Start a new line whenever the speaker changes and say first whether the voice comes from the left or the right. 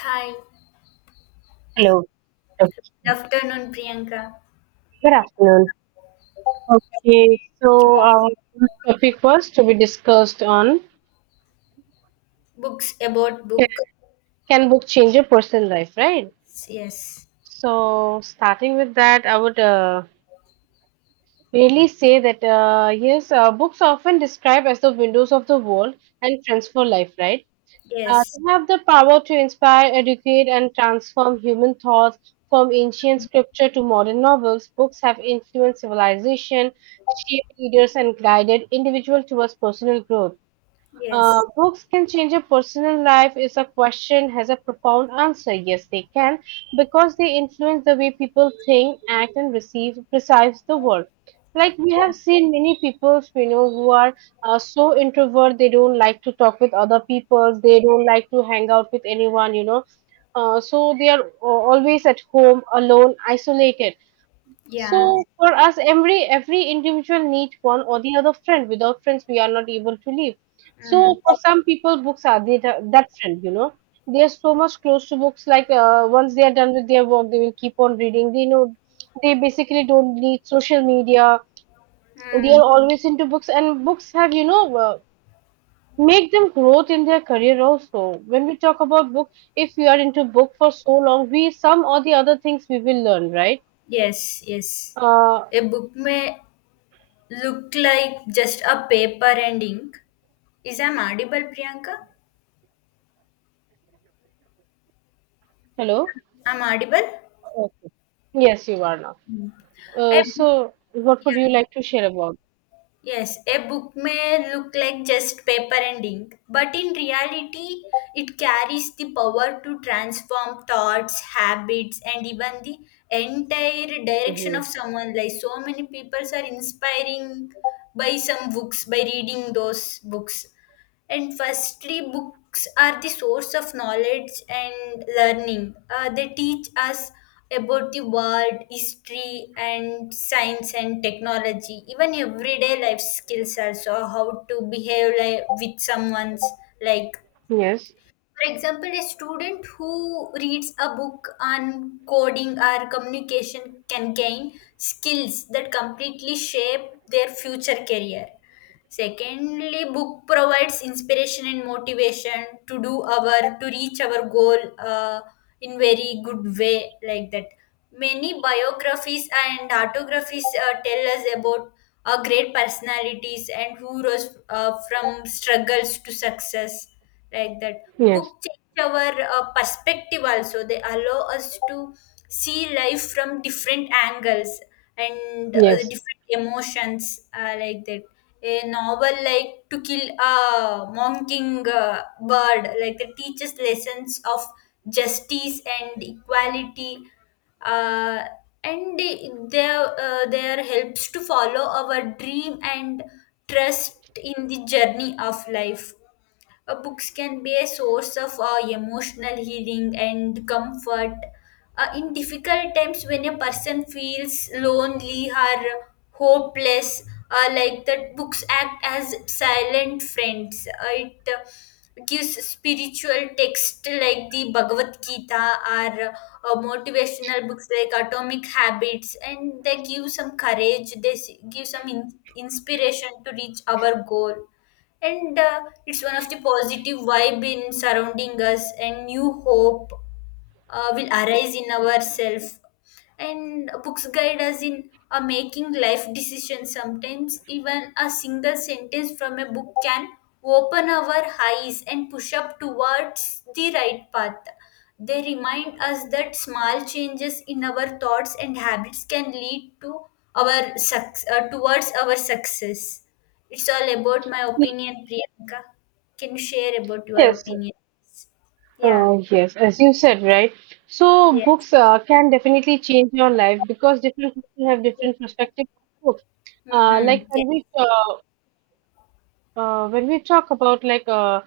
left: Hi,
right: Hello. Okay.
left: good afternoon, Priyanka.
right: Good afternoon. Okay, so our first topic was to be discussed on
left: Books about
right: can,
left: books.
right: can book change your personal life, right?
left: Yes,
right: So starting with that, I would really say that yes, books are often described as the windows of the world and transfer life, right?
left: yes,
right: They have the power to inspire, educate, and transform human thoughts. From ancient scripture to modern novels, books have influenced civilization, shaped leaders, and guided individuals towards personal growth.
left: yes,
right: Books can change a personal life is a question has a profound answer. Yes, they can because they influence the way people think, act, and receive perceive the world. Like we have seen many people, you know, who are so introvert they don't like to talk with other people. They don't like to hang out with anyone. You know, so they are always at home, alone, isolated,
left: yeah.
right: so for us, every individual needs one or the other friend. Without friends, we are not able to live.
left: Mm.
right: So for some people, books are the, that friend. You know, they are so much close to books. Like once they are done with their work, they will keep on reading. They know they basically don't need social media. They
left: Mm.
right: are always into books, and books have make them growth in their career also. When we talk about book, if we are into book for so long, we some or the other things we will learn, right?
left: Yes, yes.
right: Uh,
left: A book may look like just a paper and ink. Is I'm audible, Priyanka?
right: hello.
left: I'm audible.
right: Yes, you are now.
left: A
right: So, what would you like to share about?
left: Yes, a book may look like just paper and ink, but in reality, it carries the power to transform thoughts, habits, and even the entire direction of
right: Hmm.
left: someone. Like so many people are inspiring by some books by reading those books. And firstly, books are the source of knowledge and learning. They teach us about the world, history, and science and technology, even everyday life skills, also how to behave like, with someone's like.
right: Yes,
left: For example, a student who reads a book on coding or communication can gain skills that completely shape their future career. Secondly, book provides inspiration and motivation to do our to reach our goal in very good way, like that many biographies and autographies tell us about great personalities and who rose from struggles to success. Like that,
right: yes,
left: book change our perspective, also they allow us to see life from different angles and
right: yes.
left: different emotions, like that a novel like To Kill a Mocking bird, like that, teaches lessons of justice and equality uh, and they- their their helps to follow our dream and trust in the journey of life. Books can be a source of emotional healing and comfort. In difficult times, when a person feels lonely or hopeless, like that, books act as silent friends. It gives spiritual text like the Bhagavad Gita or motivational books like Atomic Habits, and they give some courage. Give some inspiration to reach our goal, and it's one of the positive vibe in surrounding us, and new hope will arise in ourselves. And books guide us in making life decisions. Sometimes even a single sentence from a book can open our eyes and push up towards the right path. They remind us that small changes in our thoughts and habits can lead to our towards our success. It's all about my
right: Y-
left: opinion, Priyanka. Can you share about your
right: yes,
left: opinion? Yeah,
right: yes. As you said, right? So,
left: yes.
right: books can definitely change your life because different people have different perspective of books. Uh,
left: Hmm.
right: like when we uh, when we talk about like uh,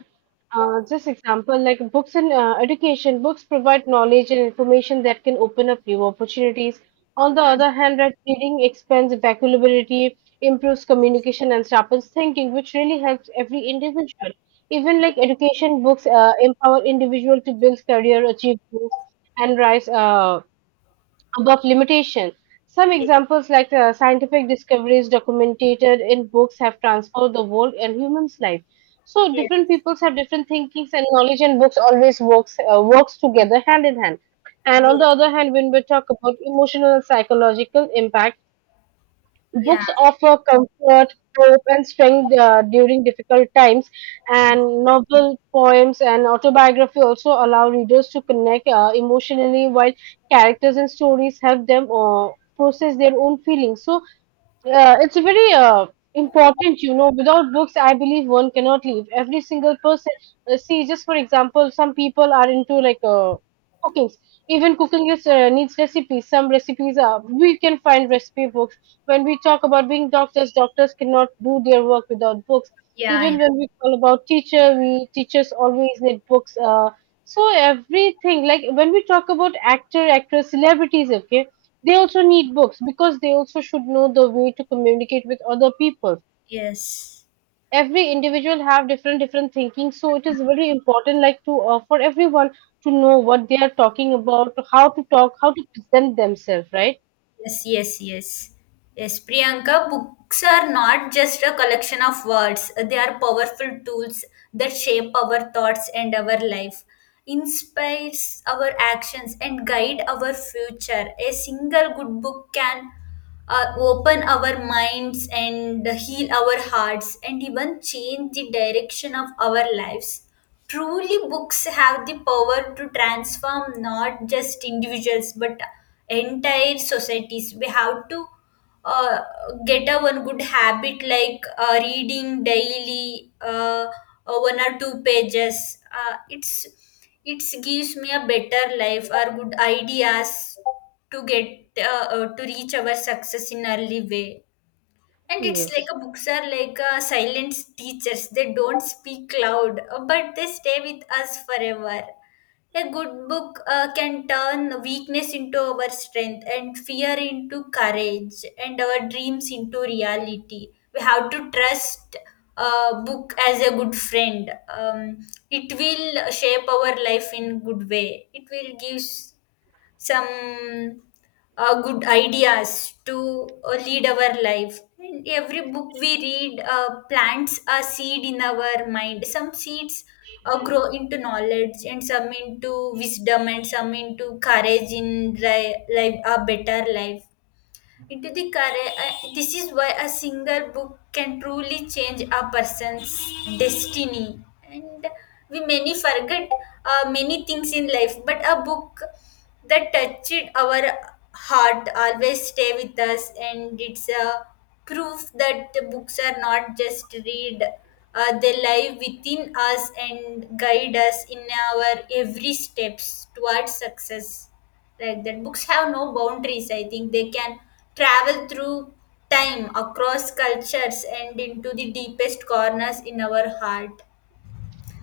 right: uh, this example, like books and education, books provide knowledge and information that can open up new opportunities. On the
left: Mm.
right: other hand, right, reading expands vocabulary, improves communication, and sharpens thinking, which really helps every individual. Even like education books empower individual to build career, achieve goals, and rise. Above limitation. Some
left: Yes,
right: examples, like scientific discoveries documented in books, have transformed the world and humans' life. So different
left: yes,
right: peoples have different thinkings, and knowledge and books always works together hand in hand. And on the
left: yes,
right: other hand, when we talk about emotional and psychological impact,
left: yeah,
right: books offer comfort, hope, and strength during difficult times, and novel, poems, and autobiography also allow readers to connect emotionally while characters and stories help them process their own feelings. So, it's a very important, you know. Without books, I believe one cannot live. Every single person, see, just for example, some people are into like cooking. Even cooking is needs recipes. Some recipes are we can find recipe books. When we talk about being doctors, doctors cannot do their work without books.
left: yeah, yeah,
right: Even when we call about teacher, we teachers always need books. So everything like when we talk about actor, actress, celebrities, okay, they also need books because they also should know the way to communicate with other people.
left: yes,
right: Every individual have different different thinking, so it is very important like to for everyone to know what they are talking about, how to talk, how to present themselves, right?
left: yes, yes, yes. Yes, Priyanka, books are not just a collection of words. They are powerful tools that shape our thoughts and our life, inspires our actions, and guide our future. A single good book can open our minds and heal our hearts and even change the direction of our lives. Truly, books have the power to transform not just individuals but entire societies. We have to uh, get a one good habit like reading daily, one or two pages. It's it gives me a better life or good ideas to get to reach our success in early way. And it's like
right: Yes.
left: a books are like silent teachers. They don't speak loud, but they stay with us forever. A good book can turn weakness into our strength and fear into courage and our dreams into reality. We have to trust book as a good friend. It will shape our life in good way. It will gives some good ideas to lead our life. And every book we read plants a seed in our mind. Some seeds grow into knowledge, and some into wisdom, and some into courage in life, a better life into the career. This is why a single book can truly change a person's destiny. And we many forget many things in life, but a book that touched our heart always stay with us, and it's a proof that the books are not just read. They live within us and guide us in our every steps towards success. Like that, books have no boundaries. I think they can travel through time, across cultures, and into the deepest corners in our heart.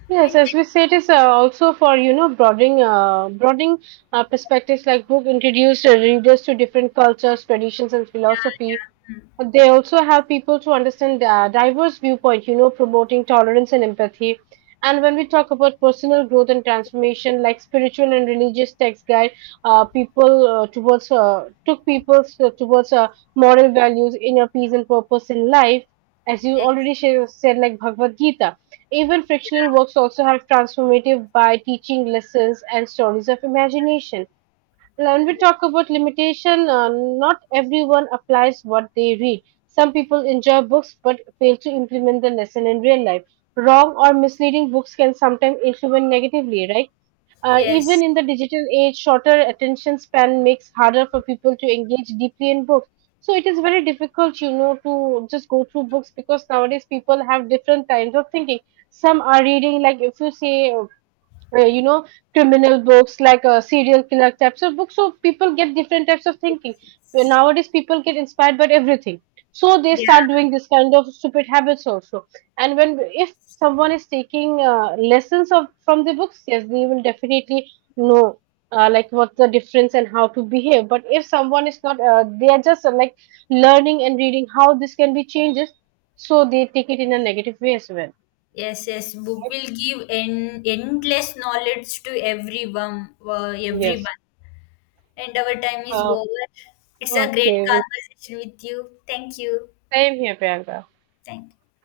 right: Yes, as we say, it is also for you know broadening perspectives. Like book introduced readers to different cultures, traditions, and
left: Yeah,
right: philosophy.
left: yeah. Hmm.
right: They also help people to understand diverse viewpoint, you know, promoting tolerance and empathy. And when we talk about personal growth and transformation, like spiritual and religious text guide, people towards took people s- towards moral values, inner peace and purpose in life. As you
left: Yes,
right: already said, like Bhagavad Gita, even frictional works also have transformative by teaching lessons and stories of imagination. When we talk about limitation, not everyone applies what they read. Some people enjoy books but fail to implement the lesson in real life. Wrong or misleading books can sometimes influence negatively, right? Even
left: yes,
right: in the digital age, shorter attention span makes harder for people to engage deeply in books. So it is very difficult, you know, to just go through books because nowadays people have different kinds of thinking. Some are reading, like if you say you know criminal books like serial killer types of books, so people get different types of thinking. But nowadays people get inspired by everything, so they
left: yeah.
right: start doing this kind of stupid habits also. And when if someone is taking lessons of from the books, yes they will definitely know, like what's the difference and how to behave. But if someone is not they are just like learning and reading how this can be changes, so they take it in a negative way as well.
left: Yes, yes, book will give endless knowledge to everyone,
right: Yes.
left: everyone. And our time is
right: uh,
left: over. It's a great
right: okay.
left: conversation with you. Thank you.
right: Same selbenherberger.
left: Thank you.